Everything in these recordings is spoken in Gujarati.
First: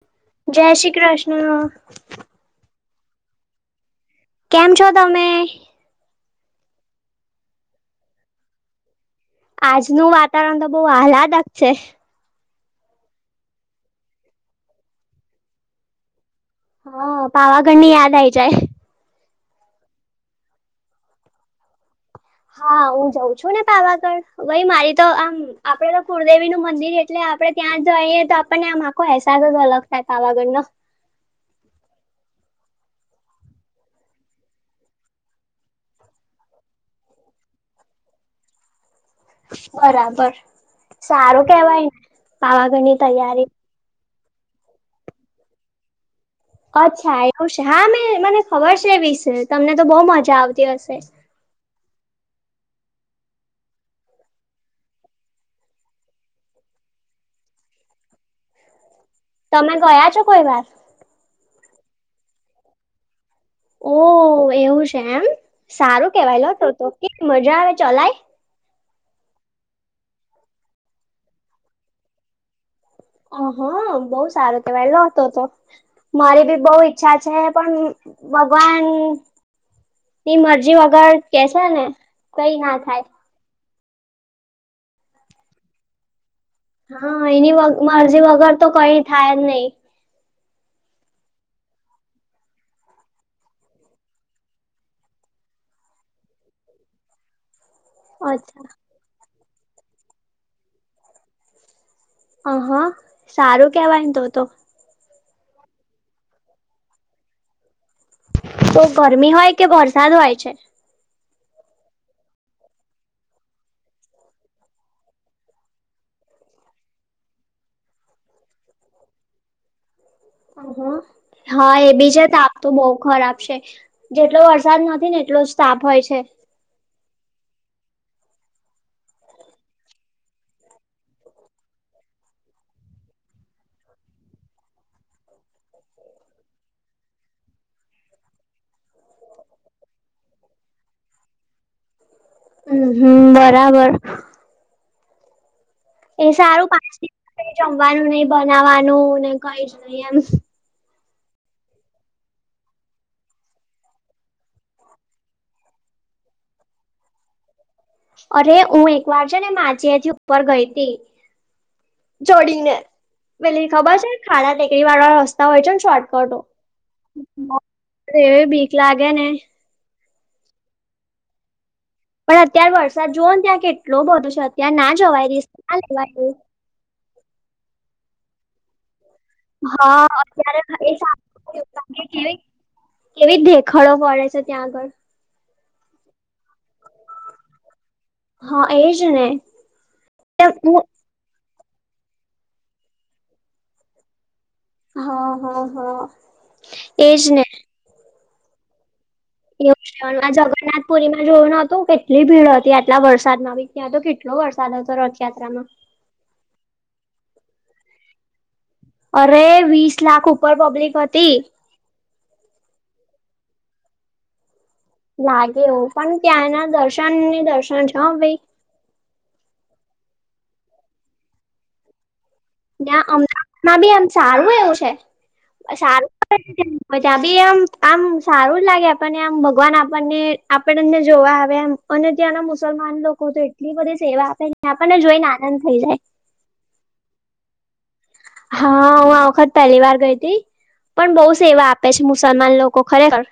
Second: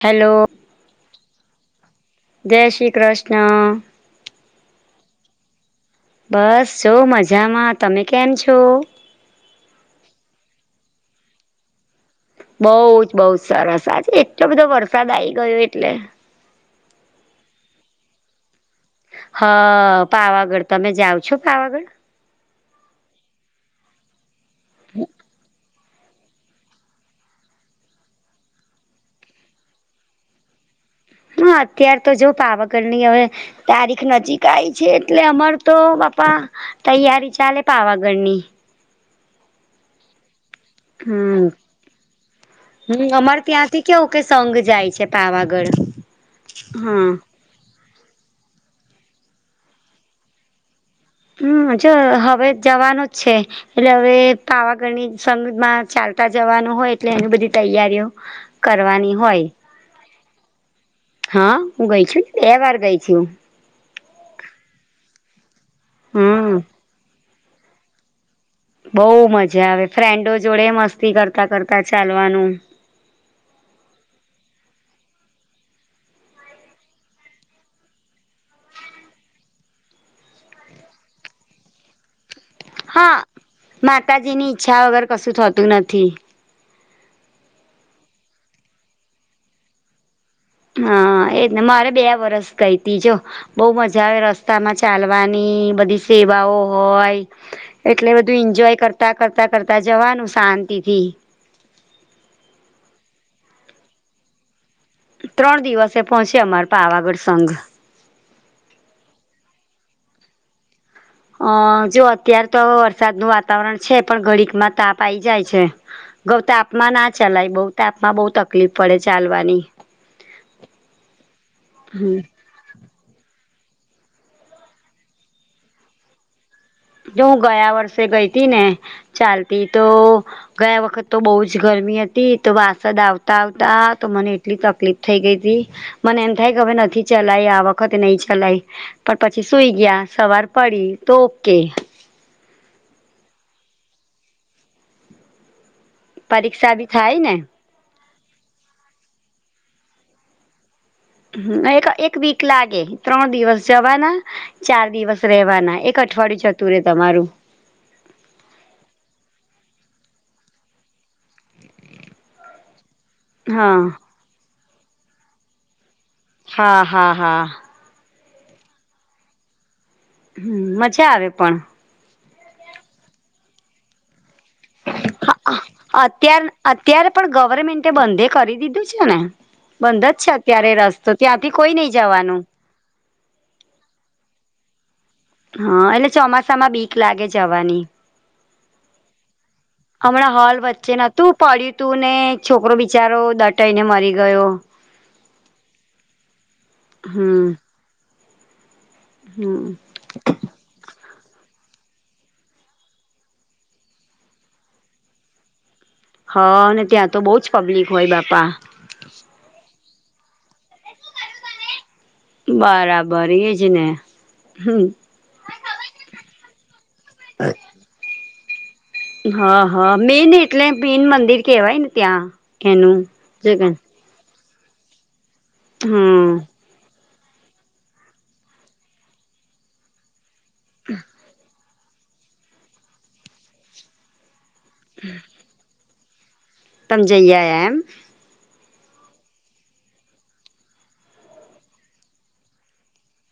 હેલો. ત શી કૃષ્ન. જય શ્રી કૃષ્ણ. કેમ છો તમે બસ જો મજામાં તમે કેમ છો. આજનું વાતાવરણ તો બહુ આહલાદક છે. બઉુ જ બહુ જ સરસ આજે એટલો બધો વરસાદ આ ગયો એટલે. હા પાવાગઢ ની યાદ આવી જાય. હ પાવાગઢ તમે જાઓ છો પાવાગઢ. હા હું જઉં છું ને પાવાગઢ ભાઈ મારી તો આમ. આપડે તો કુળદેવી નું મંદિર એટલે આપડે ત્યાં જઈએ તો આપણને આ માખો અહેસાસ જ અલગ થાય ત આગળનો. હ અત્ય્યારે તો જો પાવાગઢની હવે. તારીખ નજીકઈ છે એટલે અમાર તો બાપા. તૈયારી ચાલે પાવાગઢની. બરાબર સારું હમ કેહેવાય ને પાવાગઢની હમ અમારે તૈયારી ત્યાંથી કેવું કે સઘ જાય છે પાવાગઢ હા અચ્છા એવું છે હા મેં મને ખબર છે એ વિશે તમને તો બહુ મજા આવતી હશે. હમ જો હવે જવાનું જ છે. એટલે હવે પાવાગઢની સમજમાં ચાલતા જવાનું હોય એટલે એની બધી તૈયારીઓ. કરવાની હોય. તમે ગયા છો કોઈ વાર હા હું ગઈ છું એ વાર ગઈ છું ઓહ એવું છે એમ સારું કેવાયલો હમ હતું તો કે મજા આવે ચલાય બહુ મજા આવે ફ્રેન્ડો જોડે મસ્તી કરતા કરતા ચાલવાનું અહા બહુ સારો તવા એલો હતો હતો મારી બી બહુ ઈચ્છા છે પણ ભગવાન ની મરજી વગર કે છે ને કઈ ના થાય માતાજી ની ઈચ્છા વગર કશું થતું નથી. હા એની મરજી વગર તો કઈ થાય જ નહી હા એજ ને મારે બે વરસ ગઈ ત જો બહ મજા આવે રસ્તામાં ચાલવાની બધી સેવાઓ હોય. એટલે બધું અચ્છા એન્જોય કરતાં કરતાં કરતાં જવાનું શાંતિથી અ હા સારું કેવાયને તો તો ત્રણ દિવસે એ પહોંચે અમાર પાવાગઢ સંઘ તો ગરમી હોય કે વરસાદ હોય છે. અ જો અત્યાર તો વરસાદનું વાતાવરણ છે પણ ઘડીકમાં તાપ આઈ જાય છે. ગૌતાાપમાં ના ચલાય બૌતાાપમાં બહુ તકલીફ પડે ચાલવાની હા એ બીજ હમ. તાપ તો બહુ ખરાબ છે જેટલો વરસાદ નથી ને એટલો જ તાફ હોય છે. જો હું ગયા વર્ષે ગઈ હતી ને ચાલતી તો ગયા વખત તો બહુ જ ગરમી હતી તો વાસદ આવતા આવતા તો મને એટલી તકલીફ થઈ ગઈ હતી. મને એમ થાય કે હવે નથી ચલાય આ વખતે નહી ચલાય. પણ પછી સુઈ ગયા સવાર પડી તો ઓકે. હ હમ બરાબર. એ સારું પરીક્ષા બી પાંચ દિ થાય ને. કઈ જમવાનું નહ બનાવવાનું ને કઈ જ નઈ એમ. હ એક એક વીક લાગે ત્રણ દિવસ જવાના ચાર દિવસ રહેવાના એક અઠવાડિયું જતું રે તમારું. અરે હું એક વાર છે ને માજીથી ઉપર ગઈ હતી. જોડીને પેલી હા ખબર છે ખાડા નીકળરી વાળા રસ્તા હોય છે ને શોર્ટકટ હા હા હા. એવી બીક લાગે ને હમ મજા આવે પણ. પણ અત્યારે વરસાદ જોુન ત્યાં કેટલો બધો છે અત્યારે ના જવાય ર ના લેવાય. અત્યાર અત્યારે પણ ગવર્મેન્ટે બંધે કરી દીધું છે ને બંધ હા જ છે અત્યારે એ રસ્તો સારું ત્યાંથી કોઈ નહી લાગે, કેવી જવાનું. કેવી દેખડો પડે છે ત્યાં આગળ હા એટલે ચોમાસામાં બી લાગે જવાની હા એજ ને હમણાં એમ હોલ હું- વચ્ચે તું પડ્યું તું ને છોકરો બિચારો દટાઈને મરી ગયો. હા હા હા એજ ને. હમ હમ એવું જગન્નાથ પુરી માં જોયું ન હતું કેટલી ભીડ હતી આટલા વરસાદ માં બી ત્યાં તો કેટલો વરસાદ હતો રથયાત્રામાં. હા અનેને ત્યાં તો બહુ જ પબ્લિક હોય બાપા. અરે વીસ લાખ ઉપર પબ્લિક હતી. બરાબર એ જ ને હમ્મ. લાગે હો પણ ત્યાંના દર્શન ને દર્શન છ ભાઈ. હા હા મેન એટલે મેન મંદિર કેહેવાયને ત્યાં. એનું ના જગન અમદાવાદમાં બી એમ સારું એવું છે સારું હમ પછી ભી આમ આમ સારું જ લાગે આપણને આમ ભગવાન આપણને. આપણને એમને જોવા આવે એમ અને ત્યાંના મુસલમાન લોકો તો એટલી બધી સેવા આપે આપણને જોઈ ને આ ના થઈ જાય. તમ જઈ આયા એમ. હા હું આ વખત પહેલી વાર ગઈ હતી પણ બહુ સેવા આપે છે મુસલમાન લોકો ખરેખર.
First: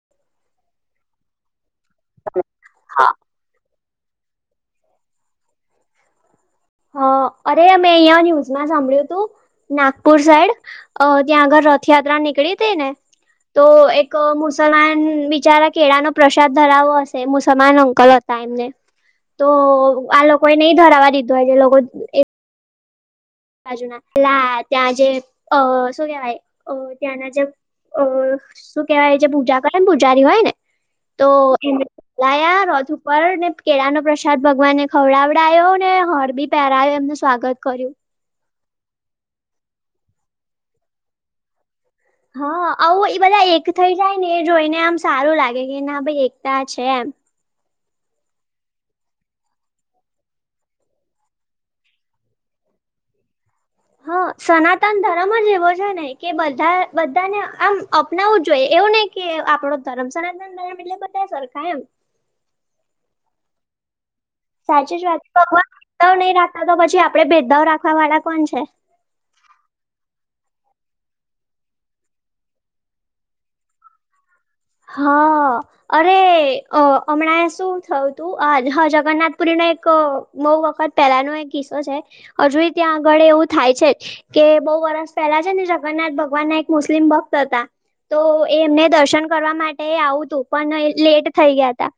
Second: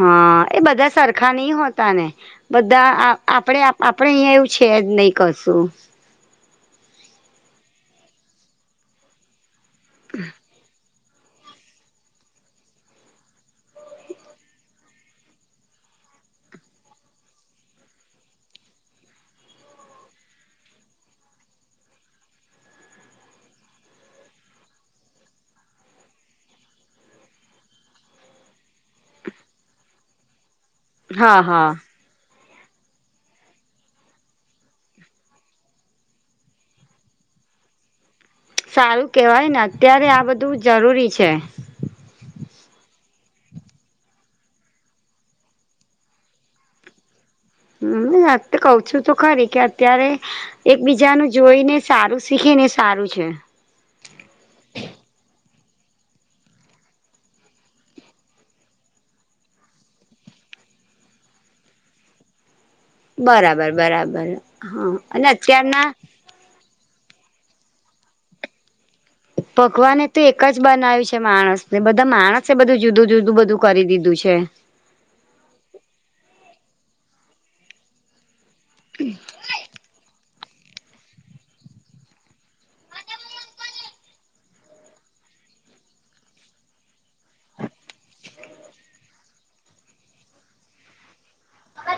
હા એ બધા સરખા નહી હોતા ને બધા આ આપણેે આપડે અહીયાયા એવું છે જ નહી કશું. હ અરે મેં અહીંયા ન્યૂઝમાં સાંભળ્યું તું નાગપુર સાઈડ અ ત્યાં આગળ રથયાત્રા નીકળી તી ને. તો એક મુસલમાન બિચારા કેડાનો પ્રસાદ ધરાવો હશે મુસલમાન અંકલત તેયામને તો આ લોકો એ નહી ધરાવા દીધો હોય જે લોકો એ બાજુ ના લા ત્યાં જે અ શું કેવાય અ ત્યાના જે. અ શું કેહેવાય જે પૂજા કરે ને પૂજારી હોય ને તો હા એ હા લાયા રથ ઉપર ને કેળા નો પ્રસાદ ભગવાનને ખવડાવડાયો ને હરબી પેરાય એમનું સ્વાગત કર્યું. સારું કહેવાય ને અત્યારે આ બધું જરૂરી છે હા આવું એ બધા એક થઇ જાય ને એ જોઈને આમ સારું લાગે કે ના ભાઈ એકતા છે એમ [unintelligible] કવ છું તો ખરી કે અત્યારે એકબીજા ન જોઈ ને સારું શીખે ને સારું છે હા સનાતન ધર્મ જ એવો છે ને કે બધા બધાને આમ અપનાવવું જોઈએ એવું નહિ કે આપડો ધર્મ સનાતન ધરમ એટલે બધા સરખા એમ બરાબર બરાબર હા સાચી જ વાત અને ભગવાન અત્યારના ભેદાનાવ નહી રાખતા તો પછી આપડે ભેદભાવ રાખવા વાળા કોણ છે ભગવાનેએ તો એક જ બનાવ્યું છે માણસને બધા માણસે બધું જુદું જુદું બધું કરી દીધું છે હા અરે અ હમણાં શું થયું તું આ હા જગન્નાથપુરીનો એક બઉુ વખત પહેલાનો એક કિસ્સો છે હજુ ત્યાં આગળ એવું થાય છે જ કે બહુ વરષ પહેલા છે ને જગન્નાથ ભગવાન ના એક મુસ્લિમ ભક્ત હતા તો એમને દર્શન ફરવા માટે આવું હતું પણ લેટ થઈ ગયા ત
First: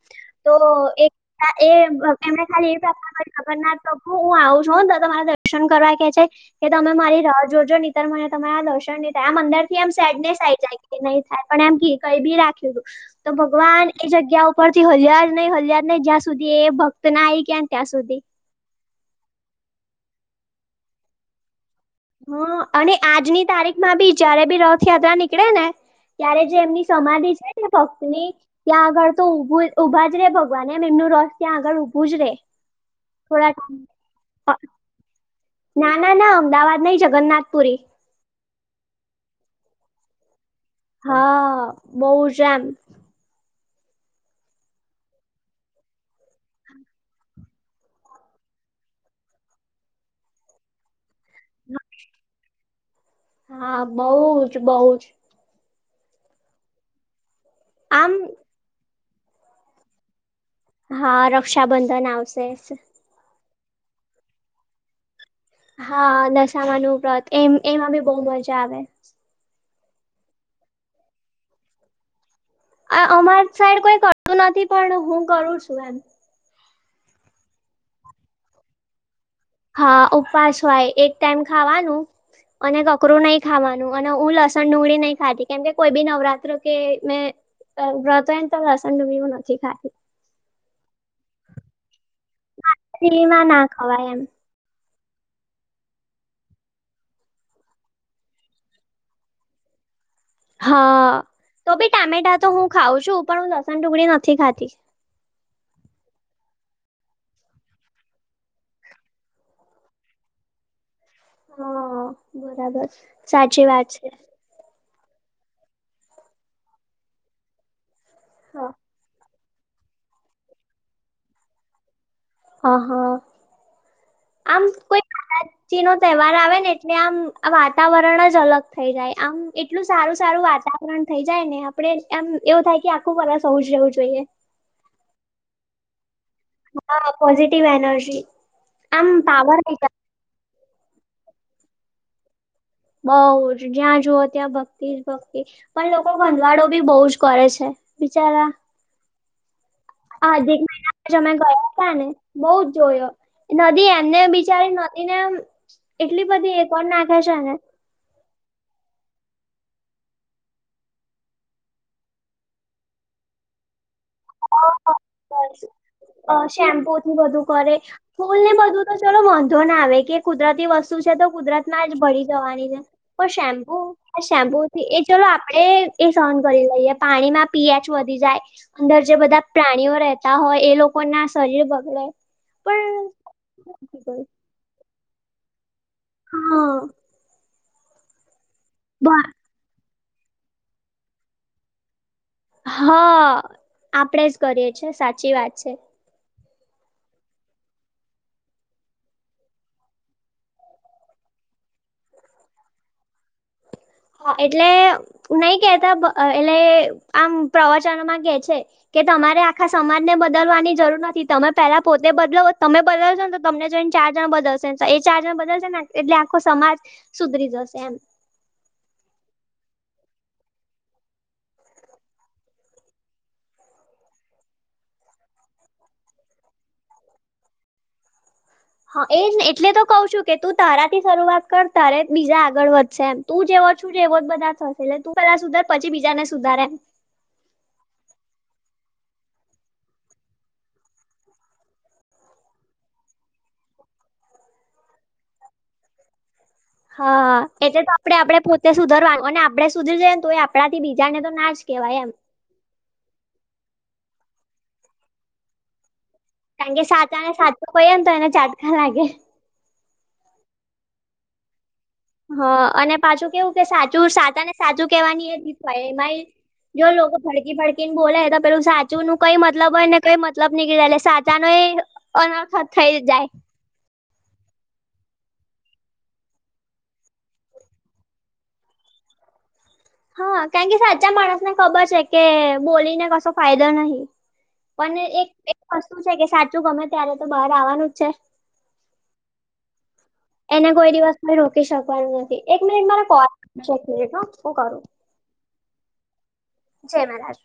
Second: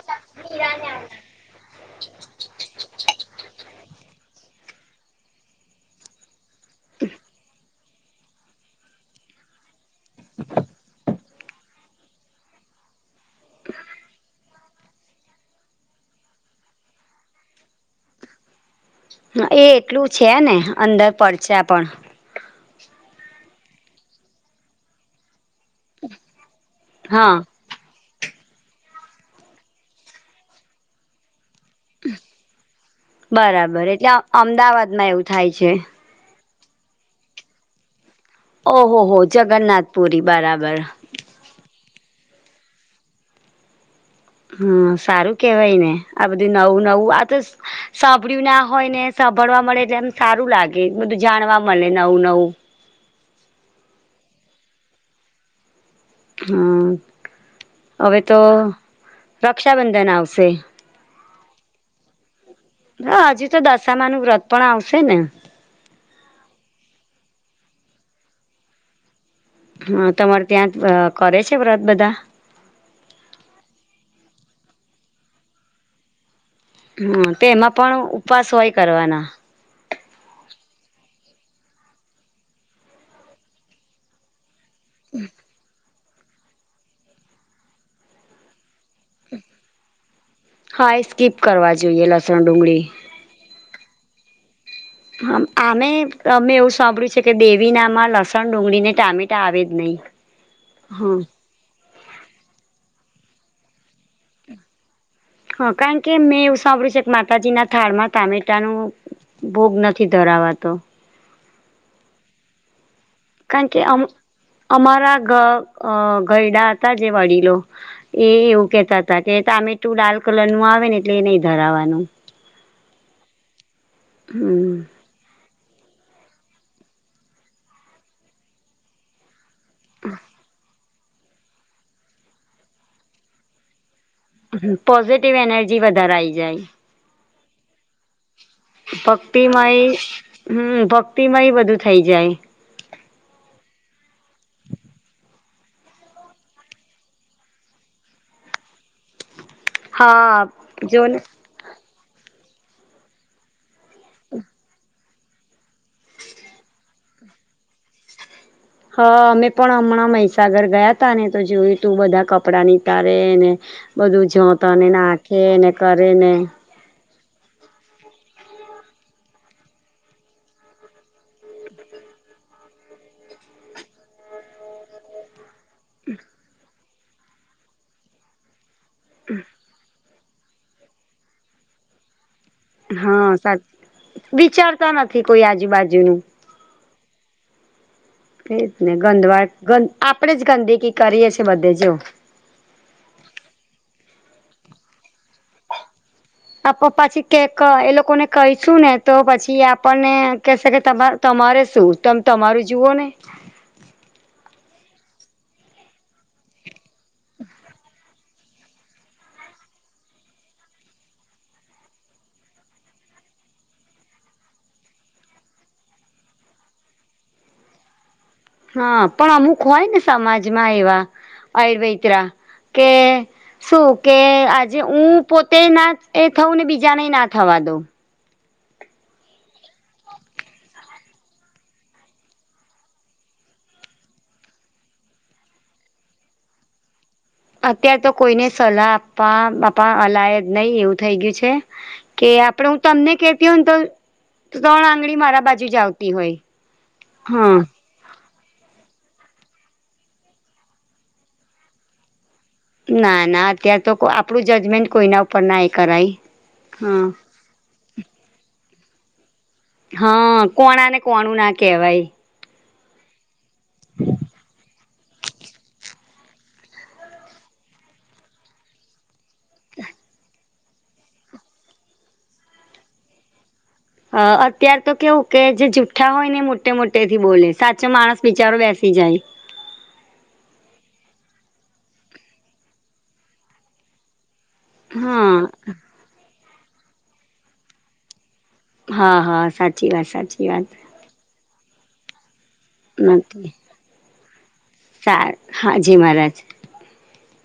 તો ના એ એમને ખાલી એવી પ્રાર્થના કર જગન્નાથ પ્રભુ હું આવું છું હો તમારા દર્શન કરવા કહેછે કે તમે મારી રાહ જોજો નીતર મને તમારા દર્શન ની થાહે આમ અંદર થી એમ સેડનેસ આઈ જાય કે નહી થાય પણ એમ કઈ બી રાખ્યું તું તો ભગવાન એ જગ્યા ઉપરથી હલ્યા જ નહી હલ્યા નહી જ્યાં સુધી એ ભક્ત ના આવી ગયા ને ત્યાં સુધી એ એટલું છે ને અંદર પરચા પણ હ અને આજની તારીખમાં બી જયારે બી રથયાત્રા નીકળે ને. ત્યારે જે એમની સમાધિ હા છે ભક્ત ની ત્યાં આગળ તો ઊભું ઉભા જ રે ભગવાન એમ એમનું રથ ત્યાં આગળ ઊભું જ રે થોડા બરાબર ટાઈમ એટલે અમદાવાદમાં એવું થાય છે ના ના ના અમદાવાદ નઈ જગન્નાથપુરી ઓહો હો જગન્નાથપુરી બરાબર હા બઉ જ એમ હમ્મ સારું કેવાય ને આ બધું નવું નવું આ તો સાંભળ્યું ના હોય ને સાંભળવા મળે એટલે એમ સારું લાગે બધું જાણવા મળે નવું નવું હા બઉ જ બઉ જ હમ્મ આમ હવે તો રક્ષાબંધન આવશે હા રક્ષાબંધન આવશે જ હ હજીુ તો દશામા નું વ્રત પણ આવશે ને. હા દસામાંનું વ્રત એમ એમાં બી બહ મજા આવે. હા તમારે ત્યાં જ કરે છે વ્રત બધા. અમાર સાઈડ કોઈ કરતું નથી પણ હું કરું છું એમ હમ્મ તો એમાં પણ ઉપવાસ હોય કરવાના. હા ઉપવાસ હોય એક ટાઈમ ખાવાનું અને કકરું નહી ખાવાનું અને ઉ લસન ડુંગળી નહી ખાતી કેમ કે કોઈ બી નવરાત્ર કે મે વ્રત હોય. લસણ ડુંબીવું નથી ખાતી. હા એ સ્કીપ કરવા જોઈએ લસણ ડુંગળી ફી માં ના ખવાય એમ. આમે અમે એવું સાંભળ્યું છે કે દેવીનામાં લસણ ડુંગળી ને ટામેટા આવે જ નહી. હા તો ભી ટામેટા તો હું ખાઉં છું પણ હું લસણ ડુગળી નથી ખાતી. હ કારણ કે મેં એવું સાંભળ છેે કે માતાજી ના થાળમાં ટામેટાનું ભોગ નથી ધરાવાતો. હા બરાબર છે. સાચી કારણ કે વાત અમારા ગ ગરડા હતા જે વડીલો એ હ એવું કેતા હતા કે તમેટું લાલ્ કલર નું આવે ને એટલે એ નહી ધરાવાનું. હ હા આમ હમ કોઈ માતાજી નો તહેવાર આવે ને એટલે આમ વાતાવરણ જ અલગ થઇ જાય આમ એટલું સારું સારું વાતાવરણ થઈ જાય ને આપડે એમ એવું થાય કે આખું વર્સ હોવું જ રહેવું જોઈએ. હ પોઝિટિવ એનર્જી વધારે આ આવી જાય. હા પોઝિટિવ એનર્જી. આમ પાવર ભક્તિમય આઈ જાય હમ્મ ભક્તિમય બધું થઇ જાય. બઉ જ જ્યાં જુઓ ત્યાં ભક્તિ જ ભક્તિ. પણ લોકો ભંધવાડો [unintelligible] બી બહુ જ કરે છે બિચારા હા અધિક મહિના જો જ ને અમે ગયા હતા ને બઉ જ જોયો નદી એમને બિચારી નથી એને એટલી બધી કોણ નાખે છે ને હા અમે પણ હમણાં મહીસાગર ગયા તા ને તો જોયું તું બધા કપડાં ની તારે ને બધું જતાને નાખે ને કરે ને શેમ્પુ થી બધું કરે ફૂલ ને બધું તો ચલો વાંધો ના આવે કે કુદરતી વસ્તુ છે તો કુદરત માં જ ભરી જવાની છે. પણ શેમ્પુ હ શેમ્પુ એ ચલો આપડે એ સહન કરી લઈએ પાણીમાં પીએચ વધી જાય અંદર જે બધા પ્રાણીઓ રહેતા હોય એ લોકો ના શરીર બગડે. પણ હા સાચ વિચારતા નથી કોઈ આજુબાજુનું. હા. તેજ ને બ- ગંધવાડ ગંદ આપણે જ ગંદ કે કરીએ છે બધે. હા આપડે જ કરીએ છે સાચી વાત છે. આપડે પછી કેક એ લોકોને કહીશું ને તો પછી આપણને કહેશે કે તમા તમારે શું તમે તમારું જુઓ ને. હા એટલે નહી કેતા એટલે આમ પ્રવચનમાં કે છે. કે તમારે આખા સમાજને બદલવાની જરૂર નથી તમે પેલા પોતે બદલાવો તમે બદલશો ને તમને જોઈને ચાર જણ બદલશે તો એ ચાર જણ બદલશે ને એટલે આખો સમાજ સુધરી જશે એમ. હા પણ અમુક હોય ને સમાજમાં એવા આયુર્વેદરા [unintelligible] કે શું કે આજે હું પોતે ના એ થઉું ને બીજાને ના થવા દઉં. હા એજ એટલે તો કઉ છું કે તું તારાથી શરૂઆત કર તારે જ બીજા આગળ વધશે એમ. તું જેવો છું જેવો જ બધા થશે એટલે તું પેલાા સુધાર પછી બીજા ને સુધારે. અત્ય્યારે તો કોઈને સલાહ આપવા બાપા અલાય જ નહીિ એવું થઈ ગયું છે. કે આપડે હું તમને કેતી હોય ને તો ત્રણ આંગળી મારા બાજુ જ આવતી હોય. હા એજ તો આપણે આપણે પોતે સુધરવાનું અને આપડણે સુધરી જએ ને તો એ આપણા થી બીજાને તો ના જ કહેવાય એમ. ના ના અત્યારે તો આપણું જજમેન્ટ કોઈના ઉપર નાય કરાય કારણ કે હા સાતા ને સાચું કહે ને તો એને ચાટ કા લાગે હા કોણા ને કોણું ના કહેવાય હા અને પાછું કેવું કે સાચું સાચા ને સાચું કેવાની એ દીખવાય એમ. જો લોકો ફડકી ફડકીને બોલે તો પેલું સાચું કઈ મતલબ હો ને કઈ મતલબ નઈ કધે સા નું એ અનખત થઈ જાય. અ અત્ય્યારે તો કેવું કે જે જુઠ્ઠા હોય ને મોટે મોટેથી બોલે સાચો માણસ બિચારો બેસી જાય. હા કારણ કે સાચા માણસને ખબર છે કે બોલીને કસો ફાયદો નહી. પણ એક હા વસ્તુ છે કે સાચું ગમે ત્યારે તો બહાર આવવાનું જ છે. હા હા સાચી વાત સાચી એને વાત કોઈ દિવસ રોકી શકવાનું નથી એક મિનિટ મારે કોલ એક મિનિટ હું કરું સારુ હાજી મહારાજ જય મહારાજ